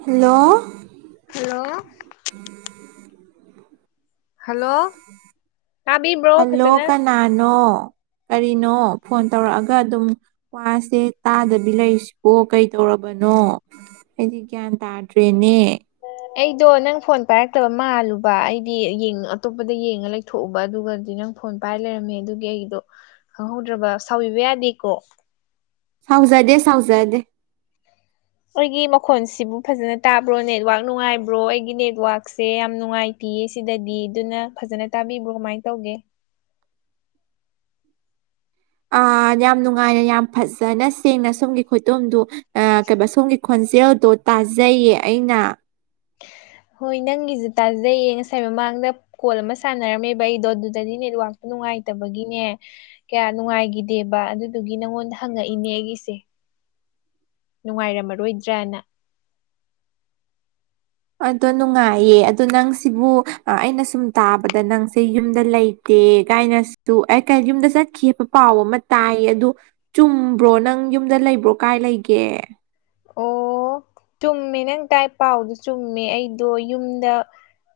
hello hello hello ꯇꯥꯕꯤꯕ꯭ꯔꯣ hello ꯐꯖꯅ ꯀꯅꯥꯅꯣ ꯀꯔꯤꯅꯣ ꯐꯣꯟ ꯇꯧꯔꯛꯑꯒ ꯑꯗꯨꯝ ꯋꯥꯁꯦ ꯇꯥꯗꯕꯤ ꯂꯩꯔꯤꯁꯤꯕꯣ ꯀꯩꯗꯧꯔꯕꯅꯣ ꯑꯩꯗꯤ ꯒ꯭ꯌꯥꯟ ꯇꯥꯔ ꯗ꯭ꯔꯦꯅꯦ ꯑꯩꯗꯣ ꯅꯪ ꯐꯣꯟ ꯄꯥꯏꯔꯛꯇꯕ ꯃꯥꯜꯂꯨꯕ ꯑꯩꯗꯤ ꯌꯦꯡ ꯑꯇꯣꯞꯄꯗ ꯌꯦꯡꯉ ꯂꯩꯊꯣꯛꯎꯕ ꯑꯗꯨꯒꯗꯤ ꯅꯪ ꯐꯣꯟ ꯄꯥꯏꯔ ꯂꯩꯔꯝꯃꯦ ꯑꯗꯨꯒꯤ ꯑꯩꯗꯣ ꯈꯪꯍꯧꯗ꯭ꯔꯕ ꯁꯥꯎꯕꯤꯕ ꯌꯥꯗꯦꯀꯣ ꯁꯥꯎꯖꯗꯦ ꯁꯥꯎꯖꯗꯦ ꯑꯩꯒꯤ ꯃꯈꯣꯟꯁꯤꯕꯨ ꯐꯖꯅ ꯇꯥꯕ꯭ꯔꯣ ꯅꯦꯠꯋꯥꯛ ꯅꯨꯡꯉꯥꯏꯕ꯭ꯔꯣ ꯑꯩꯒꯤ ꯅꯦꯠꯋꯥꯛꯁꯦ ꯌꯥꯝ ꯅꯨꯡꯉꯥꯏ ꯇꯤꯌꯦ ꯁꯤꯗꯗꯤ ꯑꯗꯨꯅ ꯐꯖꯅ ꯇꯥꯕꯤꯕ꯭ꯔꯣ ꯀꯃꯥꯏ ꯇꯧꯒꯦ ꯑ ꯌꯥꯝ ꯅꯨꯡꯉꯥꯏꯅ ꯌꯥꯝ ꯐꯖꯅ ꯁꯦꯡꯅ ꯁꯣꯝꯒꯤ ꯈꯨꯇꯣꯡꯗꯨ ꯑ ꯀꯩꯕ ꯁꯣꯝꯒꯤ ꯈꯣꯟꯖꯦꯜꯗꯣ ꯇꯥꯖꯩꯌꯦ ꯑꯩꯅ ꯍꯣꯏ ꯅꯪꯒꯤꯖꯨ ꯇꯥꯖꯩꯌꯦ ꯉꯁꯥꯏ ꯃꯃꯥꯡꯗ ꯀꯣꯜ ꯑꯃ ꯁꯥꯟꯅꯔꯝꯃꯦꯕ ꯑꯩꯗꯣ ꯑꯗꯨꯗꯗꯤ ꯅꯦꯠꯋꯥꯛꯇꯣ ꯅꯨꯡꯉꯥꯏꯇꯕꯒꯤꯅꯦ ꯀꯌꯥ ꯅꯨꯡꯉꯥꯏꯒꯤꯗꯦꯕ ꯑꯗꯨꯗꯨꯒꯤ ꯅꯪꯉꯣꯟꯗ ꯍꯪꯉꯛꯏꯅꯦ ꯑꯩꯒꯤꯁꯦ ꯅꯨꯡꯉꯥꯏꯔꯝꯃꯔꯣꯏꯗ꯭ꯔꯅ ꯑꯗꯣ ꯅꯨꯡꯉꯥꯏꯌꯦ ꯑꯗꯣ ꯅꯪ ꯁꯤꯕꯨ ꯑ ꯑꯩꯅ ꯁꯨꯝ ꯇꯥꯕꯗ ꯅꯪꯁꯦ ꯌꯨꯝꯗ ꯂꯩ ꯇꯦ ꯀꯥꯏꯅꯁꯨ ꯑꯩ ꯀ ꯌꯨꯝꯗ ꯆꯠꯈꯤꯕ ꯄꯥꯎ ꯑꯃ ꯇꯥꯏꯌꯦ ꯑꯗꯨ ꯆꯨꯝꯕ꯭ꯔꯣ ꯅꯪ ꯌꯨꯝꯗ ꯂꯩꯕ꯭ꯔꯣ ꯀꯥꯏ ꯂꯩꯒꯦ ꯑꯣ ꯆꯨꯝꯃꯦ ꯅꯪ ꯇꯥꯏ ꯄꯥꯎꯗꯨ ꯆꯨꯝꯃꯦ ꯑꯩꯗꯣ ꯌꯨꯝꯗ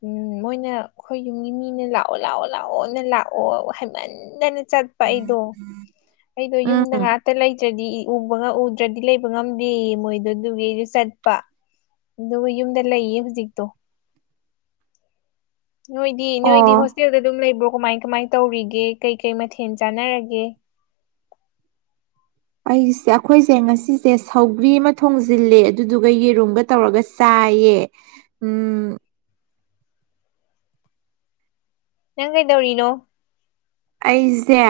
ꯎꯝ ꯃꯣꯏꯅ ꯈꯣꯏ ꯌꯨꯝꯒꯤ ꯃꯤꯅ ꯂꯥꯛꯑꯣ ꯂꯥꯛꯑꯣ ꯂꯥꯛꯑꯣꯅ ꯂꯥꯛꯑꯣ ꯍꯥꯏꯩꯃꯟꯗꯅ ꯆꯠꯄ ꯑꯩꯗꯣ ꯑꯩꯗꯣ ꯌꯨꯝꯗ ꯎꯝ ꯉꯥꯛꯇ ꯂꯩꯇ꯭ꯔꯗꯤ ꯎꯕꯒ ꯎꯗ꯭ꯔꯗꯤ ꯂꯩꯕ ꯉꯝꯗꯦꯌꯦ ꯃꯣꯏꯗꯣ ꯑꯗꯨꯒꯤ ꯑꯩꯖꯨ ꯆꯠꯄ ꯑꯗꯨꯒ ꯌꯨꯝꯗ ꯂꯩꯌꯦ ꯍꯧꯖꯤꯛꯇꯣ ꯅꯣꯏꯗꯤ ꯅꯣꯏꯗꯤ ꯑꯣ ꯍꯣꯁꯇꯦꯜꯗ ꯑꯗꯨꯝ ꯂꯩꯕ꯭ꯔꯣ ꯀꯃꯥꯏ ꯀꯃꯥꯏ ꯇꯧꯔꯤꯒꯦ ꯀꯩ ꯀꯩ ꯃꯊꯦꯜ ꯆꯥꯟꯅꯔꯒꯦ ꯑꯩꯁꯦ ꯑꯈꯣꯏꯁꯦ ꯉꯁꯤꯁꯦ ꯁꯧꯒ꯭ꯔꯤ ꯑꯃ ꯊꯣꯡꯖꯤꯜꯂꯦ ꯑꯗꯨꯗꯨꯒ ꯌꯦꯔꯨꯝꯒ ꯇꯧꯔꯒ ꯆꯥꯏꯌꯦ ꯎꯝ ꯅꯪ ꯀꯩꯗꯧꯔꯤꯅꯣ ꯑꯩꯖꯦ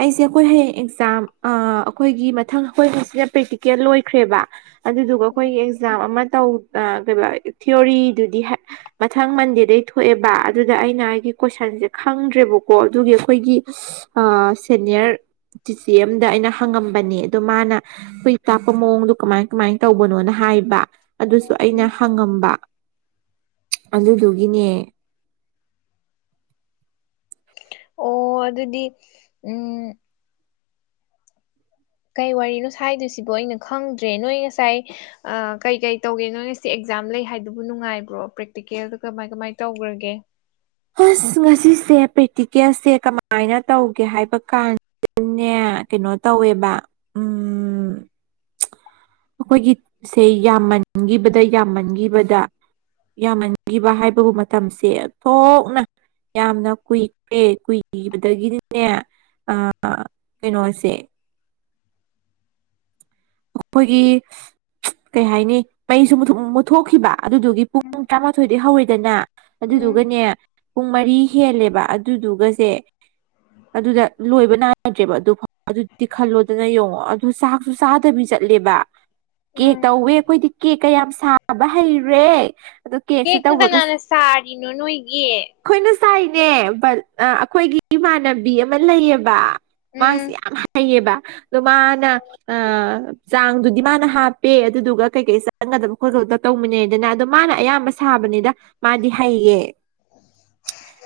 ꯑꯩꯁꯦ ꯑꯩꯈꯣꯏ ꯍꯌꯦꯡ ꯑꯦꯛꯖꯥꯝ ꯑ ꯑꯈꯣꯏꯒꯤ ꯃꯊꯪ ꯑꯩꯈꯣꯏ ꯉꯁꯤꯅ ꯄ꯭ꯔꯦꯛꯇꯤꯀꯦꯜ ꯂꯣꯏꯈ꯭ꯔꯦꯕ ꯑꯗꯨꯗꯨꯒ ꯎꯝ ꯑꯩꯈꯣꯏꯒꯤ ꯑꯦꯛꯖꯥꯝ ꯑꯃ ꯇꯧ ꯑ ꯀꯩꯕ ꯊꯤꯑꯣꯔꯤꯗꯨꯗꯤ ꯍ ꯃꯊꯪ ꯃꯟꯗꯦꯗꯩ ꯊꯣꯛꯑꯦꯕ ꯑꯗꯨꯗ ꯑꯩꯅ ꯑꯩꯒꯤ ꯀꯣꯏꯁꯟꯖꯦ ꯈꯪꯗ꯭ꯔꯦꯕꯀꯣ ꯗꯨꯒꯤ ꯑꯩꯈꯣꯏꯒꯤ [unintelligible] ꯑꯥ ꯁꯦꯅꯤꯌꯔ ꯆꯤꯆꯦ ꯑꯝꯗ ꯑꯩꯅ ꯍꯪꯉꯝꯕꯅꯦ ꯗꯣ ꯃꯥꯅ ꯑꯩꯈꯣꯏ ꯇꯥꯛꯄ ꯃꯑꯣꯡꯗꯣ ꯀꯃꯥꯏ ꯀꯃꯥꯏ ꯇꯧꯕꯅꯣꯅ ꯍꯥꯏꯕ ꯑꯗꯨꯁꯨ ꯑꯩꯅ ꯎꯝ ꯍꯪꯉꯝꯕ ꯑꯗꯨꯗꯨꯒꯤꯅꯦ ꯑꯣ ꯑꯗꯨꯗꯤ ꯎꯝ ꯀꯩ ꯋꯥꯔꯤꯅꯣ ꯁꯥꯏꯗꯣꯏꯁꯤꯕꯣ ꯑꯩꯅ ꯈꯪꯗ꯭ꯔꯦ ꯅꯣꯏ ꯉꯁꯥꯏ ꯑ ꯀꯩ ꯀꯩ ꯇꯧꯒꯦ ꯅꯣꯏ ꯉꯁꯤ ꯑꯦꯛꯖꯥꯝ ꯂꯩ ꯍꯥꯏꯗꯨꯕꯨ ꯅꯨꯡꯉꯥꯏꯕ꯭ꯔꯣ ꯄ꯭ꯔꯦꯛꯇꯤꯀꯦꯜꯗ ꯀꯃꯥꯏ ꯀꯃꯥꯏ ꯇꯧꯒ꯭ꯔꯒꯦ ꯍꯁ ꯉꯁꯤꯁꯦ ꯄ꯭ꯔꯦꯛꯇꯤꯀꯦꯜꯁꯦ ꯀꯃꯥꯏꯅ ꯇꯧꯒꯦ ꯍꯥꯏꯕ ꯀꯥꯟ ꯅꯦ ꯀꯩꯅꯣ ꯇꯧꯋꯦꯕ [inaudible] ꯑꯩꯈꯣꯏꯒꯤ [unintelligible] ꯁꯦ ꯌꯥꯝꯃꯟꯒꯤꯕꯗ ꯌꯥꯝꯃꯟꯒꯤꯕꯗ ꯌꯥꯝꯃꯟꯒꯤꯕ ꯍꯥꯏꯕꯕꯨ ꯃꯇꯝꯁꯦ ꯑꯣꯊꯣꯛꯅ ꯌꯥꯝꯅ ꯀꯨꯏꯔꯦ ꯀꯨꯏꯕꯗꯒꯤꯗꯤꯅꯦ ꯑ ꯀꯩꯅꯣꯁꯦ ꯑꯈꯣꯏꯒꯤ ꯀꯩ ꯍꯥꯏꯅꯤ ꯃꯩꯁꯨ ꯃꯨꯠꯊꯣꯛꯈꯤꯕ ꯑꯗꯨꯗꯨꯒꯤ ꯎꯝ ꯄꯨꯡ ꯇꯔꯥꯃꯥꯊꯣꯏꯗꯩ ꯍꯧꯋꯤꯗꯅ ꯎꯝ ꯑꯗꯨꯗꯨꯒꯅꯦ ꯄꯨꯡ ꯃꯔꯤ ꯍꯦꯜꯂꯦꯕ ꯑꯗꯨꯗꯨꯒꯖꯦ ꯑꯗꯨꯗ ꯂꯣꯏꯕ ꯅꯥꯗ꯭ꯔꯦꯕ ꯑꯗꯨ ꯐꯥꯎ ꯑꯗꯨꯗꯤ ꯈꯜꯂꯣꯗꯅ ꯌꯦꯡꯉꯣ ꯑꯗꯨ ꯆꯥꯛꯁꯨ ꯆꯥ ꯇꯕꯤ ꯆꯠꯂꯦꯕ ꯀꯦꯛ ꯎꯝ ꯇꯧꯋꯦ ꯑꯩꯈꯣꯏꯗꯤ ꯀꯦꯛꯀꯥ ꯌꯥꯝ ꯁꯥꯕ ꯍꯩꯔꯦ ꯑꯗꯣ ꯀꯦꯛꯁꯦ ꯀꯦꯛꯇꯨ ꯇꯧꯔꯒ ꯀꯅꯥꯅ ꯁꯥꯔꯤꯅꯣ ꯅꯣꯏꯒꯤ ꯈꯣꯏꯅ ꯆꯥꯏꯅꯦ ꯕꯜ ꯑ ꯑꯈꯣꯏꯒꯤ ꯏꯃꯥꯟꯅꯕꯤ ꯑꯃ ꯂꯩꯌꯦꯕ ꯃꯥꯁ ꯎꯝ ꯌꯥꯝ ꯍꯩꯌꯦꯕ ꯑꯗꯣ ꯃꯥꯅ ꯑ ꯆꯥꯡꯗꯨꯗꯤ ꯃꯥꯅ ꯍꯥꯞꯄꯦ ꯑꯗꯨꯗꯨꯒ ꯀꯩꯀꯩ ꯆꯪꯒꯗꯕ ꯈꯣꯠꯀꯇ ꯇꯧꯃꯤꯟꯅꯔꯦꯗꯅ ꯑꯗꯣ ꯃꯥꯅ ꯑꯌꯥꯝꯕ ꯁꯥꯕꯅꯤꯗ ꯃꯥꯗꯤ ꯍꯩꯌꯦ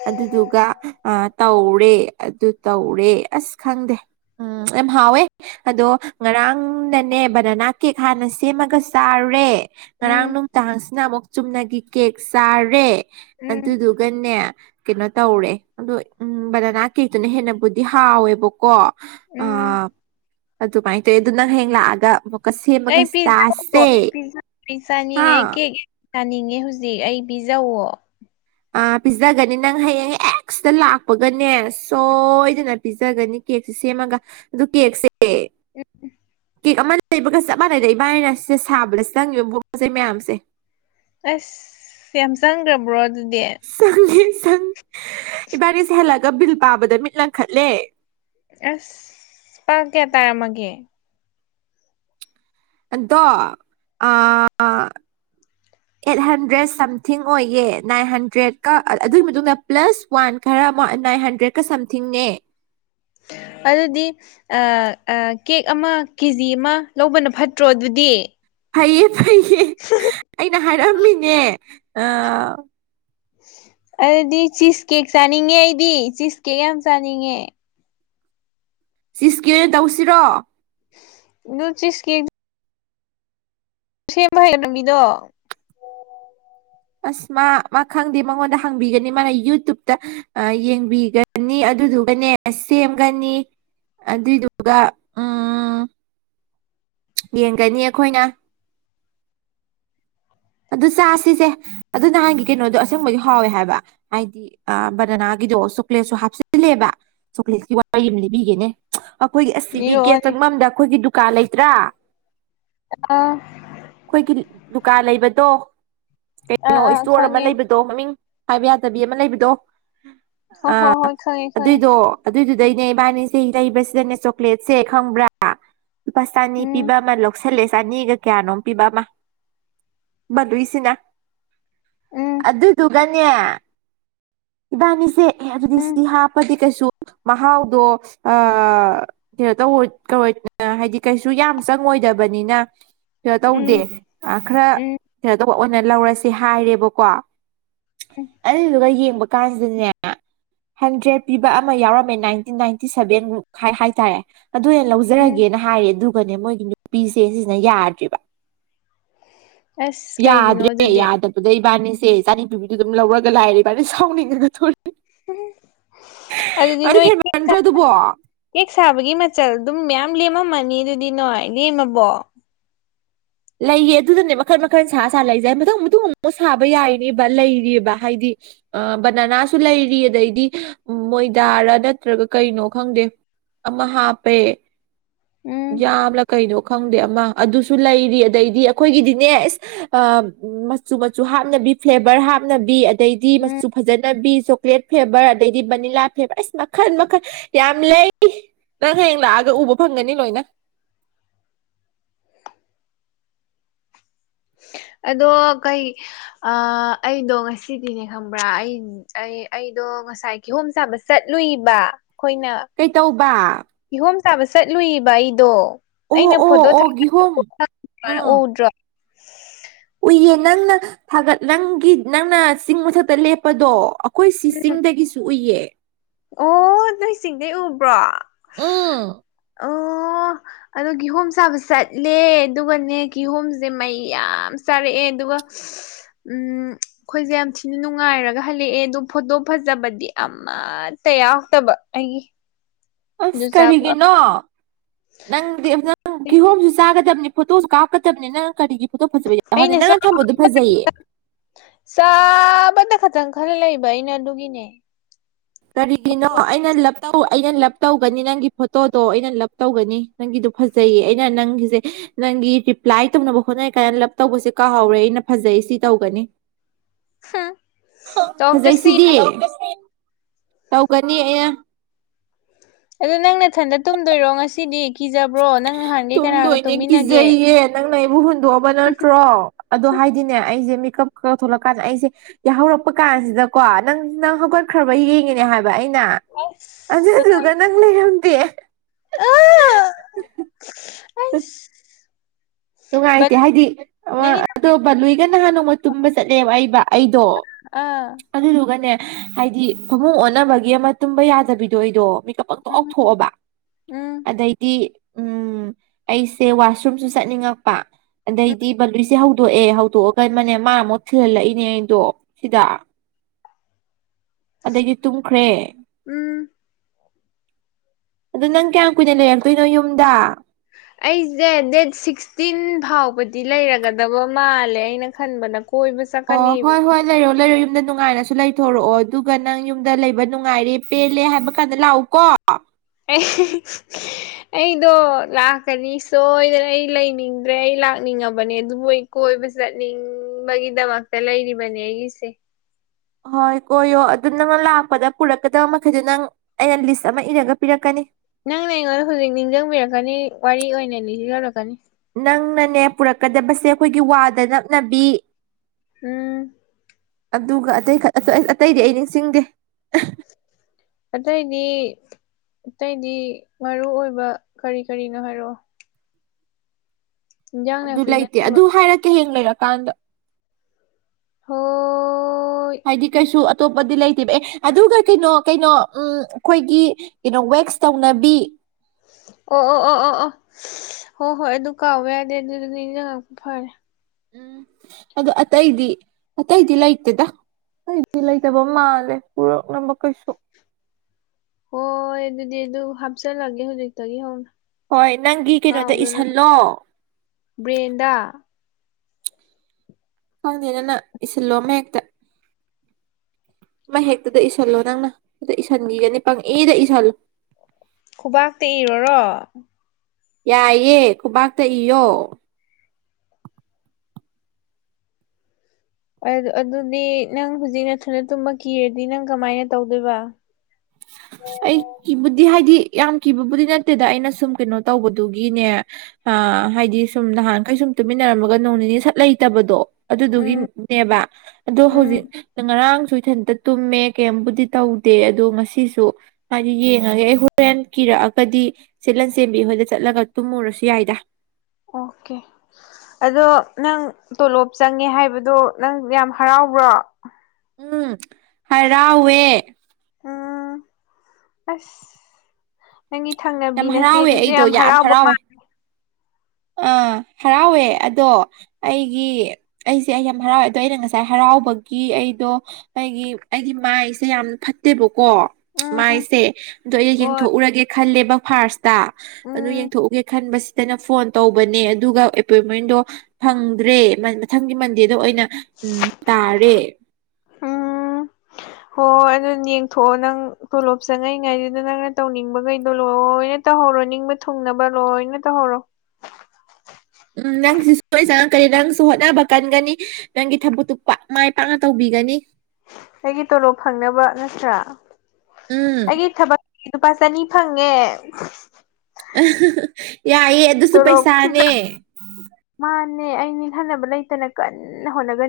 ꯑꯗꯨꯗꯨꯒ ꯑ ꯇꯧꯔꯦ ꯑꯗꯨ ꯇꯧꯔꯦ ꯑꯁ ꯈꯪꯗꯦ ꯎꯝ ꯌꯥꯝ ꯍꯥꯎꯋꯦ ꯑꯗꯣ ꯉꯔꯥꯡ ꯅꯅꯦ ꯕꯅꯅꯥ ꯀꯦꯛ ꯍꯥꯟꯅ ꯁꯦꯝꯃꯒ ꯆꯥꯔꯦ ꯉꯔꯥꯡ ꯎꯝ ꯅꯨꯡꯗꯥꯡꯁꯤꯅ ꯑꯃꯨꯛ ꯆꯨꯝꯅꯒꯤ ꯀꯦꯛ ꯆꯥꯔꯦ ꯎꯝ ꯑꯗꯨꯗꯨ ꯒꯅꯦ ꯀꯩꯅꯣ ꯇꯧꯔꯦ ꯑꯗꯣ ꯎꯝ ꯕꯅꯥꯅꯥ ꯀꯦꯛꯇꯨꯅ ꯍꯦꯟꯅꯕꯨꯗꯤ ꯍꯥꯎꯋꯦꯕꯀꯣ ꯑ ꯎꯝ ꯑꯗꯨꯃꯥꯏ ꯇꯧꯋꯦ ꯑꯗꯨ ꯅꯪ ꯍꯌꯦꯡ ꯂꯥꯛꯑꯒ ꯁꯦꯝꯃꯒ ꯑꯩ ꯄꯤꯖꯧꯀꯣ ꯆꯥꯁꯦ ꯑꯩ ꯄꯤꯖꯧ ꯑꯩ ꯍꯥ ꯆꯥꯅꯤꯡꯉꯦ ꯑꯩ ꯀꯦꯛ ꯆꯥꯅꯤꯡꯉꯦ ꯍꯧꯖꯤꯛ ꯑꯩ ꯄꯤꯖꯧꯋꫭ ꯑ ꯄꯤꯖꯒꯅꯤ ꯅꯪ ꯍꯌꯦꯡ ꯍꯦꯛꯁꯤꯗ ꯂꯥꯛꯄꯒꯅꯦ ꯁꯣꯏꯗꯅ ꯄꯤꯖꯒꯅꯤ ꯀꯦꯛꯁꯦ ꯁꯦꯝꯃꯒ ꯑꯗꯨ ꯀꯦꯛꯁꯦ [unintelligible] ꯀꯦꯛ ꯑꯃ ꯂꯩꯕꯒ ꯆꯞ ꯃꯥꯟꯅꯩꯗ ꯏꯕꯥꯢꯅꯤꯅ ꯁꯤꯗ ꯁꯥꯕꯗ ꯆꯪꯉꯤꯕ ꯃꯄꯣꯠ ꯃꯆꯩ ꯃꯌꯥꯝꯁꯦ ꯑꯁ ꯌꯥꯝ ꯆꯪꯒꯔꯕ꯭ꯔꯣ ꯑꯗꯨꯗꯤ ꯆꯪꯉꯦ ꯆꯪ ꯏꯕꯥꯅꯤꯁꯦ ꯍꯜꯂꯛꯒ ꯕꯤꯜ ꯄꯥꯕꯗ ꯃꯤꯠ ꯂꯪꯈꯠꯂꯦ ꯑꯁ ꯂꯨꯄꯥ ꯀꯌꯥ ꯇꯥꯔꯝꯃꯒꯦ ꯑꯗꯣ ꯑ [inaudible] ꯑꯥꯏꯠ ꯍꯟꯗ꯭ꯔꯦꯗ ꯁꯝꯊꯤꯡ ꯑꯣꯏꯌꯦ ꯅꯥꯏꯟ ꯍꯟꯗ꯭ꯔꯦꯠꯀ ꯑꯗꯨꯒꯤ ꯃꯇꯨꯡꯗ ꯄ꯭ꯂꯁ ꯋꯥꯟ ꯈꯔ ꯃ ꯅꯥꯏꯟ ꯍꯟꯗ꯭ꯔꯦꯗꯀ ꯁꯝꯊꯤꯡꯅꯦ ꯑꯗꯨꯗꯤ ꯑ ꯑ ꯀꯦꯛ ꯑꯃ ꯀꯦꯖꯤ ꯑꯃ ꯂꯧꯕꯅ ꯐꯠꯇ꯭ꯔꯣ ꯑꯗꯨꯗꯤ ꯐꯩꯌꯦ ꯐꯩꯌꯦ ꯑꯩꯅ ꯍꯥꯏꯔꯝꯃꯤꯅꯦ ꯑꯗꯨꯗꯤ ꯆꯤꯁ ꯀꯦꯛ ꯆꯥꯅꯤꯡꯉꯦ ꯑꯩꯗꯤ ꯆꯤꯁ ꯀꯦꯛ ꯌꯥꯝ ꯆꯥꯅꯤꯡꯉꯦ ꯆꯤꯁꯀꯤ ꯑꯣꯏꯅ ꯇꯧꯁꯤꯔꯣ ꯑꯗꫭ ꯆꯤꯁ ꯀꯦꯛ ꯁꯦꯝꯕ ꯍꯩꯒꯗꯃꯤꯗꯣ ꯑꯁ ꯃꯥ ꯃꯥ ꯈꯪꯗꯦ ꯃꯉꯣꯟꯗ ꯍꯪꯕꯤꯒꯅꯤ ꯃꯥꯅ ꯌꯨꯇꯨꯕꯇ ꯑ ꯌꯦꯡꯕꯤꯒꯅꯤ ꯑꯗꯨꯗꯨꯒꯅꯦ ꯁꯦꯝꯒꯅꯤ ꯑꯗꯨꯏꯗꯨꯒ ꯎꯝ ꯌꯦꯡꯒꯅꯤ ꯑꯩꯈꯣꯏꯅ ꯑꯗꯨ ꯆꯥꯁꯤꯁꯦ ꯑꯗꯨ ꯅꯍꯥꯟꯒꯤ ꯀꯩꯅꯣꯗꯣ ꯑꯁꯪꯕꯒꯤ ꯍꯥꯎꯋꯦ ꯍꯥꯏꯕ ꯍꯥꯏꯗꯤ ꯑ ꯕꯅꯅꯥꯒꯤꯗꯣ ꯆꯣꯀ꯭ꯂꯦꯠꯁꯨ ꯍꯥꯞꯆꯤꯜꯂꯦꯕ ꯆꯣꯀ꯭ꯂꯦꯠꯀꯤ ꯋꯥꯔꯤ ꯑꯃ ꯂꯤꯕꯤꯒꯦꯅꯦ ꯑꯈꯣꯏꯒꯤ ꯑꯁꯤꯒꯤ ꯒꯦꯠ ꯂꯤꯔꯛꯑꯣꯅꯦ ꯆꯪꯕꯝꯗ ꯑꯩꯈꯣꯏꯒꯤ ꯗꯨꯀꯥꯟ ꯂꯩꯇ꯭ꯔꯥ ꯑꯥ ꯑꯩꯈꯣꯏꯒꯤ ꯗꯨꯀꯥꯟ ꯂꯩꯕꯗꯣ ꯑꯥ ꯀꯩꯅꯣ ꯑꯥ ꯏꯁꯇꯣꯔ ꯑꯃ ꯈꯪꯉꯦ ꯂꯩꯕ ꯗꯣ ꯃꯃꯤꯡ ꯍꯥꯏꯕ ꯌꯥꯗꯕꯤ ꯑꯃ ꯂꯩꯕꯗꯣ ꯍꯣꯏ ꯍꯣꯏ ꯑꯥ ꯍꯣꯏ ꯈꯪꯉꯦ ꯈꯪꯉꯦ ꯑꯗꯨꯏꯗꯣ ꯑꯗꯨꯏꯗꯨꯗꯩꯅꯦ ꯏꯕꯥꯅꯤ ꯁꯤ ꯂꯩꯕꯁꯤꯗꯅꯦ ꯆꯣꯀ꯭ꯂꯦꯠꯁꯦ ꯈꯪꯕ꯭ꯔꯥ [unintelligible] ꯂꯨꯄꯥ ꯆꯅꯤ ꯎꯝ ꯄꯤꯕ ꯑꯃ ꯂꯧꯁꯜꯂꯦ ꯆꯅꯤꯒ ꯀ꯭ꯌꯥꯅꯣꯝ ꯄꯤꯕ ꯑꯃ ꯕꯗꯨꯏꯁꯤꯅ ꯎꯝ ꯑꯗꯨꯗꯨꯒ ꯅꯦ ꯏꯕꯥꯅꯤꯁꯦ ꯑꯦ ꯑꯗꯨꯗꯤ ꯁꯤꯗꯤ ꯍꯥꯞꯄꯗꯤ ꯀꯩꯁꯨ ꯃꯍꯥꯎꯗꯣ ꯑꯥ ꯀꯩꯅꯣ ꯇꯧꯋꯣꯢ ꯇꯧꯔꯣꯢ ꯍꯥꯏꯗꯤ ꯀꯩꯁꯨ ꯌꯥꯝ ꯆꯪꯉꯣꯏꯗꯕꯅꯤꯅ ꯀꯩꯅꯣ ꯇꯧꯗꯦ ꯎꯝ ꯑ ꯈꯔ ꯎꯝ ꯑꯇꯣꯄ ꯑꯣꯏꯅ ꯂꯧꯔꯁꯦ ꯍꯥꯏꯔꯦꯕꯀꯣ ꯎꯝ ꯑꯗꯨꯗꯨꯒ ꯌꯦꯡꯕ ꯀꯥꯟꯁꯤꯅꯦ ꯍꯟꯗ꯭ꯔꯦꯗ ꯄꯤꯕ ꯑꯃ ꯌꯥꯎꯔꯝꯃꯦ ꯅꯥꯏꯟꯇꯤ ꯅꯥꯏꯟꯇꯤ ꯁꯚꯦꯟꯃꯨꯛ ꯍꯥꯏ ꯍꯥꯏꯇꯥꯔꯦ ꯑꯗꯨꯑꯣꯏ ꯎꯝ ꯂꯧꯖꯔꯒꯦꯅ ꯍꯥꯏꯔꯦ ꯑꯗꯨꯒꯅꯦ ꯃꯣꯏꯒꯤ ꯅꯨꯄꯤꯁꯦ ꯁꯤꯖꯤꯅ ꯌꯥꯗ꯭ꯔꯤꯕ ꯑꯁ ꯀꯩꯒꯤꯅꯣ ꯌꯥꯗ꯭ꯔꯦ ꯑꯗꯨꯗꯤ ꯌꯥꯗꯕꯗꯩ ꯏꯕꯥꯅꯤꯁꯦ ꯆꯥꯅꯤꯄꯤꯕꯤꯗꯨ ꯑꯗꯨꯝ ꯂꯧꯔꯒ ꯂꯥꯑꯦ ꯏꯕꯥꯅꯤ ꯁꯥꯎꯅꯤꯡꯉꯒ ꯊꯣꯔꯛ [unintelligible] ꯑꯗꯨꯗꯤ ꯑꯗꯨ ꯅꯣꯏ ꯀꯦꯛ ꯍꯦꯟꯃꯟꯗ꯭ꯔꯣ ꯁꯥ ꯑꯗꯨꯕꯣ ꯀꯦꯛ ꯁꯥꯕꯒꯤ ꯃꯆꯜ ꯗꯨꯝ ꯃꯌꯥꯝ ꯂꯦꯝꯃꯝꯃꯅꯤ ꯑꯗꯨꯗꯤ ꯅꯣꯏ ꯂꯦꯝꯃꯕꯣ ꯂꯩꯌꯦ ꯑꯗꯨꯅꯅꯦ ꯃꯈꯟ ꯃꯈꯟ ꯁꯥ ꯁꯥ ꯂꯩꯖꯦ ꯃꯊꯪ ꯃꯇꯨꯡ ꯑꯃꯨꯛꯐꯥꯎ ꯁꯥꯕ ꯌꯥꯏꯅꯦꯕ ꯂꯩꯔꯤꯕ ꯍꯥꯏꯗꯤ ꯑ ꯕꯅꯥꯅꯥꯁꯨ ꯂꯩꯔꯤ ꯑꯗꯩꯗꯤ ꯃꯣꯏꯗꯥ ꯔ ꯅꯠꯇ꯭ꯔꯒ ꯀꯩꯅꯣ ꯈꯪꯗꯦ ꯑꯃ ꯍꯥꯞꯄꯦ ꯎꯝ ꯌꯥꯝꯂ ꯀꯩꯅꯣ ꯈꯪꯗꯦ ꯑꯃ ꯑꯗꯨꯁꯨ ꯂꯩꯔꯤ ꯑꯗꯩꯗꯤ ꯑꯈꯣꯏꯒꯤꯗꯤꯅꯦ ꯏꯁ [unintelligible] ꯃꯆꯨ ꯃꯆꯨ ꯍꯥꯞꯅꯕꯤ ꯐ꯭ꯂꯦꯕꯔ ꯍꯥꯞꯅꯕꯤ ꯑꯗꯩꯗꯤ ꯎꯝ ꯃꯆꯨ ꯐꯖꯅꯕꯤꯁꯨ ꯕ꯭ꯔꯦꯠ ꯐ꯭ꯂꯦꯕꯔ ꯑꯗꯩꯗꯤ ꯕꯅꯤꯂꯥ ꯐ꯭ꯂꯦꯕꯔ ꯑꯁ ꯃꯈꯜ ꯃꯈꯜ ꯌꯥꯝ ꯂꯩ ꯅꯪ ꯍꯌꯦꯡ ꯂꯥꯛꯑꯒ ꯎꯕ ꯐꯪꯒꯅꯤ ꯂꯣꯏꯅ ꯑꯗꯣ ꯀꯩ [unintelligible] ꯑꯩꯗꯣ ꯉꯁꯤꯗꯤꯅꯦ ꯈꯪꯕ꯭ꯔꯥ ꯑꯩ ꯑꯩ ꯑꯩꯗꯣ ꯉꯁꯥꯏ ꯀꯤꯍꯣꯝ ꯆꯥꯕ ꯆꯠꯂꯨꯏꯕ ꯑꯈꯣꯏꯅ ꯀꯩꯇꯧꯕ ꯀꯤꯍꯣꯝ ꯆꯥꯕ ꯆꯠꯂꯨꯏꯕ ꯑꯩꯗꯣ ꯑꯣ ꯑꯩꯅ ꯑꯣ ꯐꯣꯇꯣ ꯊꯥ ꯑꯣ ꯒꯤꯍꯣꯝ [unintelligible] ꯎꯝ ꯎꯗ꯭ꯔꯣ ꯎꯏꯌꯦ ꯅꯪꯅ ꯊꯥꯒꯠ ꯅꯪꯒꯤ ꯅꯪꯅ ꯆꯤꯡ ꯃꯊꯛꯇ ꯂꯦꯞꯄꯗꯣ ꯑꯈꯣꯏ ꯁꯤ ꯆꯤꯡꯗꯒꯤꯁꯨ ꯎꯏꯌꯦ ꯑꯣ ꯅꯣꯏ ꯆꯤꯡꯗꯩ ꯎꯕ꯭ꯔꯣ ꯎꯝ ꯑꯣ ꯑꯗꯨ ꯒꯤꯍꯣꯝ ꯆꯥꯕ ꯆꯠꯂꯦ ꯑꯗꯨꯒꯅꯦ ꯒꯤꯍꯣꯝꯖꯦ ꯃꯩꯌꯥꯝ ꯆꯥꯔꯛꯑꯦ ꯑꯗꯨꯒ [unintelligible] ꯎꯝ ꯑꯈꯣꯏꯖꯦ ꯌꯥꯝ ꯊꯤꯟ ꯅꯨꯡꯉꯥꯏꯔꯒ ꯍꯜꯂꯛꯑꯦ ꯑꯗꯨ ꯐꯣꯇꯣ ꯐꯖꯕꯗꯤ ꯑꯃꯠꯇ ꯌꯥꯎꯇꯕ ꯑꯩꯒꯤ ꯑꯁ ꯑꯗꯨ ꯆꯥꯕ ꯀꯔꯤꯒꯤꯅꯣ ꯅꯪꯗꯤ [unintelligible] ꯀꯤꯍꯣꯝ ꯆꯥ ꯀꯥꯒꯗꯕꯅꯤ ꯐꯣꯇꯣꯁꯨ ꯀꯥꯞꯀꯗꯕꯅꯤ ꯅꯪ ꯀꯔꯤꯒꯤ ꯐꯣꯇꯣ ꯐꯖꯕ ꯌꯥꯎꯍꯟꯗꯦ ꯑꯩꯅ ꯅꯪꯅ ꯊꯝꯕꯗꯣ ꯐꯖꯩꯌꯦ ꯆꯥꯕꯗ ꯈꯇꯪ ꯈꯜꯂ ꯂꯩꯕ ꯑꯩꯅ ꯑꯗꯨꯒꯤꯅꯦ ꯀꯔꯤꯒꯤꯅꯣ ꯑꯩꯅ ꯂꯕ ꯇꯧ ꯑꯩꯅ ꯂꯕ ꯇꯧꯒꯅꯤ ꯅꯪꯒꯤ ꯐꯣ ꯐꯣꯇꯣꯗꯣ ꯑꯩꯅ ꯂꯕ ꯇꯧꯒꯅꯤ ꯅꯪꯒꯤꯗꯣ ꯐꯖꯩꯌꯦ ꯑꯩꯅ ꯅꯪꯒꯤꯖꯦ ꯅꯪꯒꯤ ꯔꯤꯄ꯭ꯂꯥꯏ ꯇꯧꯅꯕ ꯍꯣꯠꯅꯔꯤ ꯀꯥꯟ ꯂꯕ ꯇꯧꯕꯁꯦ ꯀꯥꯎꯍꯧꯔꯦ ꯑꯩꯅ ꯐꯖꯩ ꯁꯤ ꯇꯧꯒꯅꯤ ꯇꯧꯔꯛꯇ꯭ꯔꯁꯨ ꯐꯖꯩꯁꯤꯗꯤ ꯌꯥꯏ ꯇꯧꯒꯅꯤ ꯑꯩꯅ ꯑꯗꯨ ꯅꯪ ꯅꯊꯟꯗ ꯇꯨꯝꯗꯣꯏꯔꯣ ꯉꯁꯤꯗꯤ ꯀꯤꯖꯕ꯭ꯔꯣ ꯅꯪ ꯅꯍꯥꯟꯒꯩ ꯀꯅꯥꯒ ꯇꯨꯝꯗꯣꯏꯅꯦ ꯇꯨꯝꯃꯤꯟꯅꯒꯦ ꯀꯤꯖꯩꯌꯦ ꯅꯪꯅ ꯑꯩꯕꯨ ꯍꯨꯟꯗꯣꯛꯑꯝꯕ ꯅꯠꯇ꯭ꯔꯣ ꯑꯗꯣ ꯍꯥꯏꯗꯤꯅꯦ ꯑꯩꯖꯦ ꯃꯤꯀꯞ ꯈꯔ ꯊꯣꯛꯂꯛꯀꯥꯟꯗ ꯑꯩꯁꯦ ꯌꯥ ꯍꯧꯔꯛꯄ ꯀꯥꯟꯖꯤꯗꯀꯣ ꯅꯪ ꯅꯪ ꯍꯧꯒꯠꯈ꯭ꯔꯕ ꯌꯦꯡꯉꯤꯅꯦ ꯍꯥꯏꯕ ꯑꯩꯅ ꯑꯁ ꯑꯗꯨꯗꯨꯒ ꯅꯪ ꯂꯩꯔꯝꯗꯦ ꯑꯥ [unintelligible] ꯑꯁ ꯕꯠ ꯅꯨꯡꯉꯥꯏꯇꯦ ꯍꯥꯏꯗꯤ ꯑꯣ ꯅꯪꯒꯤ ꯑꯗꯣ ꯕꯂꯨꯏꯒ ꯅꯍꯥꯟ ꯅꯣꯡꯃ ꯇꯨꯝꯕ ꯆꯠꯂꯦꯕ ꯑꯩꯕ ꯑꯩꯗꯣ ꯑꯥ ꯑꯗꯨꯗꯨꯒꯅꯦ ꯍꯥꯏꯗꯤ ꯐꯃꯨꯡ ꯑꯣꯟꯅꯕꯒꯤ ꯑꯃ ꯇꯨꯝꯕ ꯌꯥꯗꯕꯤꯗꯣ ꯑꯩꯗꯣ ꯃꯤꯀꯞ ꯄꯣꯛꯇꯣ ꯎꯝ ꯀꯥꯎꯊꯣꯛꯑꯕ ꯎꯝ ꯑꯗꯩꯗꯤ ꯎꯝ ꯑꯩꯁꯦ ꯋꯥꯁꯔꯨꯝꯁꯨ ꯆꯠꯅꯤꯡꯉꯛꯄ ꯎꯝ ꯑꯗꯩꯗꯤ ꯕꯟꯗꯨꯔꯤꯁꯦ ꯍꯧꯗꯣꯛꯑꯦ ꯍꯧꯗꯣꯛꯑꯒ ꯃꯅꯦ ꯃꯥꯅ ꯑꯃꯨꯛ ꯊꯤꯜꯍꯜꯂꯛꯏꯅꯦꯗꯣ ꯁꯤꯗ ꯑꯗꯩꯗꯤ ꯇꯨꯝꯈ꯭ꯔꯦ ꯎꯝ ꯑꯗꯨ ꯅꯪ ꯀꯌꯥꯝ ꯀꯨꯏꯅ ꯂꯩꯔꯛꯇꯣꯏꯅꯣ ꯌꯨꯝꯗ ꯑꯩꯖꯦ ꯗꯦꯠ ꯁꯤꯛꯁꯇꯤꯟ ꯐꯥꯎꯕꯗꯤ ꯂꯩꯔꯒꯗꯕ ꯃꯥꯜꯂꯦ ꯑꯩꯅ ꯈꯟꯕꯅ ꯀꯣꯏꯕ ꯑꯣ ꯆꯠꯀꯅꯤꯕ ꯍꯣꯏ ꯍꯣꯏ ꯂꯩꯔꯣ ꯂꯩꯔꯣ ꯌꯨꯝ ꯌꯨꯝꯗ ꯅꯨꯡꯉꯥꯏꯅꯁꯨ ꯂꯩꯊꯣꯔꯛꯑꯣ ꯑꯗꯨꯒ ꯅꯪ ꯌꯨꯝꯗ ꯂꯩꯕ ꯅꯨꯡꯉꯥꯏꯔꯦ ꯄꯦꯜꯂꯦ ꯍꯥꯏꯕ ꯀꯥꯟꯗ ꯂꯥꯛꯎ ꯀꯣ ꯑꯦꯍꯦ ꯑꯩꯗꯣ ꯂꯥꯛꯀꯅꯤ ꯁꯣꯏꯗꯅ ꯑꯩ ꯂꯩꯅꯤꯡꯗ꯭ꯔꯦ ꯑꯩ ꯂꯥꯛꯅꯤꯡꯉꯕꯅꯦ ꯅꯣꯏ ꯀꯣꯏꯕ ꯆꯠꯅꯤꯡꯕꯒꯤꯗꯃꯛꯇ ꯂꯩꯔꯤꯕꯅꯦ ꯑꯩꯒꯤꯁꯦ ꯍꯣꯏ ꯀꯣꯏꯌꯣ ꯑꯗꯨ ꯅꯪꯅ ꯂꯥꯛꯄꯗ ꯄꯨꯔꯛꯀꯗꯕ ꯃꯈꯩꯗꯣ ꯅꯪ ꯑꯩꯅ ꯂꯤꯁ ꯑꯃ ꯏꯔꯒ ꯄꯤꯔꯛꯀꯅꯤ ꯅꯪꯅ ꯑꯩꯉꯣꯟꯗ ꯍꯧꯖꯤꯛ ꯅꯤꯡꯁꯤꯡꯕꯤꯔꯛꯀꯅꯤ ꯋꯥꯔꯤ ꯑꯣꯏꯅ ꯅꯤꯡꯁꯤꯜꯔꯛꯀꯅꯤ ꯅꯪꯅꯅꯦ ꯄꯨꯔꯛꯀꯗꯕꯁꯦ ꯑꯩꯈꯣꯏꯒꯤ ꯋꯥꯜꯗ ꯅꯞꯅꯕꯤ ꯎꯝ ꯑꯗꯨꯒ ꯑꯇꯩ ꯑꯇꯩꯗꯤ ꯑꯩ ꯅꯤꯡꯁꯤꯡꯗꯦ ꯑꯇꯩꯗꯤ ꯑꯇꯩꯗꯤ ꯃꯔꯨ ꯑꯣꯏꯕ ꯀꯔꯤ ꯀꯔꯤꯅꯣ ꯍꯥꯏꯔꯛꯑꯣ ꯏꯟꯖꯥꯡ ꯑꯗꯨ ꯅꯥꯄꯤ ꯂꯩꯇꯦ ꯅꯠꯇꯕ ꯑꯗꯨ ꯍꯥꯏꯔꯛꯀꯦ ꯍꯌꯦꯡ ꯂꯩꯔꯀꯥꯟꯗ ꯍꯣ ꯍꯥꯏꯗꯤ ꯀꯩꯁꯨ ꯑꯇꯣꯞꯄꯗꯤ ꯂꯩꯇꯦꯕ ꯑꯦ ꯑꯗꯨꯒ ꯀꯩꯅꯣ ꯀꯩꯅꯣ ꯎꯝ ꯑꯩꯈꯣꯏꯒꯤ ꯀꯩꯅꯣ ꯋꯦꯛꯁ ꯇꯧꯅꯕꯤ ꯑꯣ ꯑꯣ ꯑꯣ ꯑꯣ ꯑꯣ ꯍꯣꯏ ꯍꯣꯏ ꯑꯗꯨ ꯀꯥꯎꯕ ꯌꯥꯗꯦ ꯑꯗꯨꯗꯨ ꯅꯤꯡꯖꯛꯉꯛꯄ ꯐꯔꯦ ꯑꯗꯨꯗ ꯑꯇꯩꯗꯤ ꯑꯇꯩꯗꯤ ꯂꯩꯇꯦꯗ ꯑꯩꯗꯤ ꯂꯩꯇꯕ ꯃꯥꯜꯂꯦ ꯄꯨꯔꯛꯅꯕ ꯀꯩꯁꯨ ꯍꯣꯏ ꯑꯗꯨꯗꯤ ꯑꯗꯨ ꯍꯥꯞꯆꯤꯜꯂꯒꯦ ꯍꯧꯖꯤꯛꯇꯒꯤ ꯍꯧꯅ ꯍꯣꯏ ꯅꯪꯒꯤ ꯀꯩꯅꯣꯗ ꯀꯥꯎꯗꯅ ꯏꯁꯁꯤꯜꯂꯣ ꯕ꯭ꯔꯦꯟꯗ ꯈꯪꯗꯦꯅ ꯅ ꯏꯁꯤꯜꯂꯣ ꯑꯃ ꯍꯦꯛꯇ ꯃꯥ ꯍꯦꯛꯇꯗ ꯏꯁꯁꯤꯜꯂꯣ ꯅꯪꯅ ꯏꯁꯁꯤꯟꯈꯤꯒꯅꯤ ꯄꯪꯏꯗ ꯏꯁꯁꯤꯜꯂꯣ ꯈꯨꯕꯥꯛꯇ ꯏꯔꯣꯔꯣ ꯌꯥꯏꯌꯦ ꯈꯨꯕꯥꯛꯇ ꯏꯌꯣ ꯑꯗꯨꯗꯤ ꯅꯪ ꯍꯧꯖꯤꯛꯅ ꯊꯨꯅ ꯇꯨꯝꯕ ꯀꯤꯔꯗꯤ ꯅꯪ ꯀꯃꯥꯏꯅ ꯇꯧꯗꯣꯏꯕ ꯑꯣ ꯑꯩ ꯀꯤꯕꯨꯗꯤ ꯍꯥꯏꯗꯤ ꯌꯥꯝ ꯀꯤꯕꯕꯨꯗꯤ ꯅꯠꯇꯦꯗ ꯑꯩꯅ ꯁꯨꯝ ꯀꯩꯅꯣ ꯇꯧꯕꯗꯨꯒꯤꯅꯦ ꯑ ꯍꯥꯏꯗꯤ ꯁꯨꯝ ꯅꯍꯥꯟꯈꯩ ꯁꯨꯝ ꯇꯨꯃꯤꯟꯅꯔꯝꯃꯒ ꯅꯣꯡ ꯅꯤꯅꯤ ꯁꯠ ꯂꯩꯇꯕꯗꯣ ꯎꯝ ꯑꯗꯨꯗꯨꯒꯤꯅꯦꯕ ꯑꯗꯣ ꯎꯝ ꯍꯧꯖꯤꯛ ꯉꯔꯥꯡꯁꯨ ꯏꯊꯟꯇ ꯇꯨꯝꯃꯦ ꯀꯦꯝꯕꯨꯗꯤ ꯇꯧꯗꯦ ꯑꯗꯣ ꯉꯁꯤꯁꯨ ꯗꯨ ꯍꯥꯏꯗꯤ ꯌꯦꯡꯉꯒꯦ ꯑꯩ ꯍꯣꯔꯦꯟ ꯀꯤꯔꯛꯑꯒꯗꯤ ꯆꯦ ꯂꯟꯆꯦꯟꯕꯤ ꯍꯣꯏꯗ ꯆꯠꯂꯒ ꯇꯨꯝꯃꯨꯔꯁꯨ ꯌꯥꯏꯗ ꯑꯣꯀꯦ ꯑꯗꯣ ꯅꯪ ꯇꯣꯂꯣꯞ ꯆꯪꯉꯦ ꯍꯥꯏꯕꯗꯣ ꯅꯪ ꯌꯥꯝ ꯍꯔꯥꯎꯕ꯭ꯔꯣ ꯎꯝ ꯍꯔꯥꯎꯋꯦ ꯎꯝ ꯑꯁ ꯅꯪꯒꯤ ꯊꯪꯅꯕꯤ ꯌꯥꯝ ꯅꯆꯦ ꯍꯔꯥꯎꯋꯦ ꯗꯨꯁꯨ ꯑꯩꯗꯣ ꯌꯥꯝ ꯍꯔꯥꯎꯕ ꯃꯥꯂꯦ ꯑ ꯍꯔꯥꯎꯋꯦ ꯑꯗꯣ ꯑꯩꯒꯤ ꯑꯩꯁꯦ ꯑꯩ ꯌꯥꯝ ꯍꯔꯥꯎꯋꯦ ꯑꯗꯣ ꯑꯩꯅ ꯉꯁꯥꯏ ꯍꯔꯥꯎꯕꯒꯤ ꯑꯩꯗꯣ ꯑꯩꯒꯤ ꯑꯩꯒꯤ ꯃꯥꯏꯁꯦ ꯌꯥꯝꯅ ꯐꯠꯇꯦꯕꯀꯣ ꯎꯝ ꯃꯥꯏꯁꯦ ꯑꯗꯣ ꯑꯩꯅ ꯍꯣꯏ ꯌꯦꯡꯊꯣꯛꯎꯔꯒꯦ ꯈꯜꯂꯦꯕ ꯐꯥ꯭ꯔꯁꯇ ꯑꯗꯨ ꯎꯝ ꯌꯦꯡꯊꯣꯛꯎꯒꯦ ꯈꯟꯕꯁꯤꯗꯅ ꯐꯣꯟ ꯇꯧꯕꯅꯦ ꯑꯗꯨꯒ ꯑꯦꯄꯣꯏꯃꯦꯟꯗꯣ ꯐꯪꯗ꯭ꯔꯦ ꯃꯊꯪꯒꯤ ꯃꯟꯗꯦꯗ ꯑꯣꯏꯅ ꯎꯝ ꯇꯥꯔꯦ ꯎꯝ ꯍꯣꯏ ꯑꯗꯨ ꯌꯦꯡꯊꯣꯛꯑꯣ ꯅꯪ ꯇꯣꯂꯣꯞ ꯆꯪꯉꯛꯏꯉꯩꯗꯨꯗ ꯅꯪꯅ ꯇꯧꯅꯤꯡꯕ ꯒꯩꯗꯣ ꯂꯣꯏꯅ ꯇꯧꯍꯧꯔꯣ ꯅꯤꯡꯕ ꯊꯨꯡꯅꯕ ꯂꯣꯏꯅ ꯇꯧꯍꯧꯔꯣ ꯎꯝ ꯅꯪꯁꯨ ꯁꯨꯡꯁꯣꯏ ꯆꯪꯉꯛꯀꯅꯤ ꯅꯪꯁꯨ ꯍꯣꯠꯅꯕ ꯀꯟꯒꯅꯤ ꯅꯪꯒꯤ ꯊꯕꯛꯇꯨ [unintelligible] ꯃꯥꯏ ꯄꯥꯛꯅ ꯇꯧꯕꯤꯒꯅꯤ ꯑꯩꯒꯤ ꯇꯣꯂꯣꯞ ꯐꯪꯅꯕ ꯅꯠꯇ꯭ꯔꯥ ꯎꯝ ꯑꯩꯒꯤ ꯊꯕꯛ ꯂꯨꯄꯥ ꯆꯅꯤ ꯐꯪꯉꯦ ꯑ ꯍꯥꯏꯌꯦ ꯇꯂꯣꯛ [inaudible] ꯃꯥꯅꯦ ꯑꯩ ꯅꯤꯡꯍꯟꯅꯕ ꯂꯩꯇꯅ ꯀꯟꯅ ꯍꯣꯠꯅꯒꯅꯤ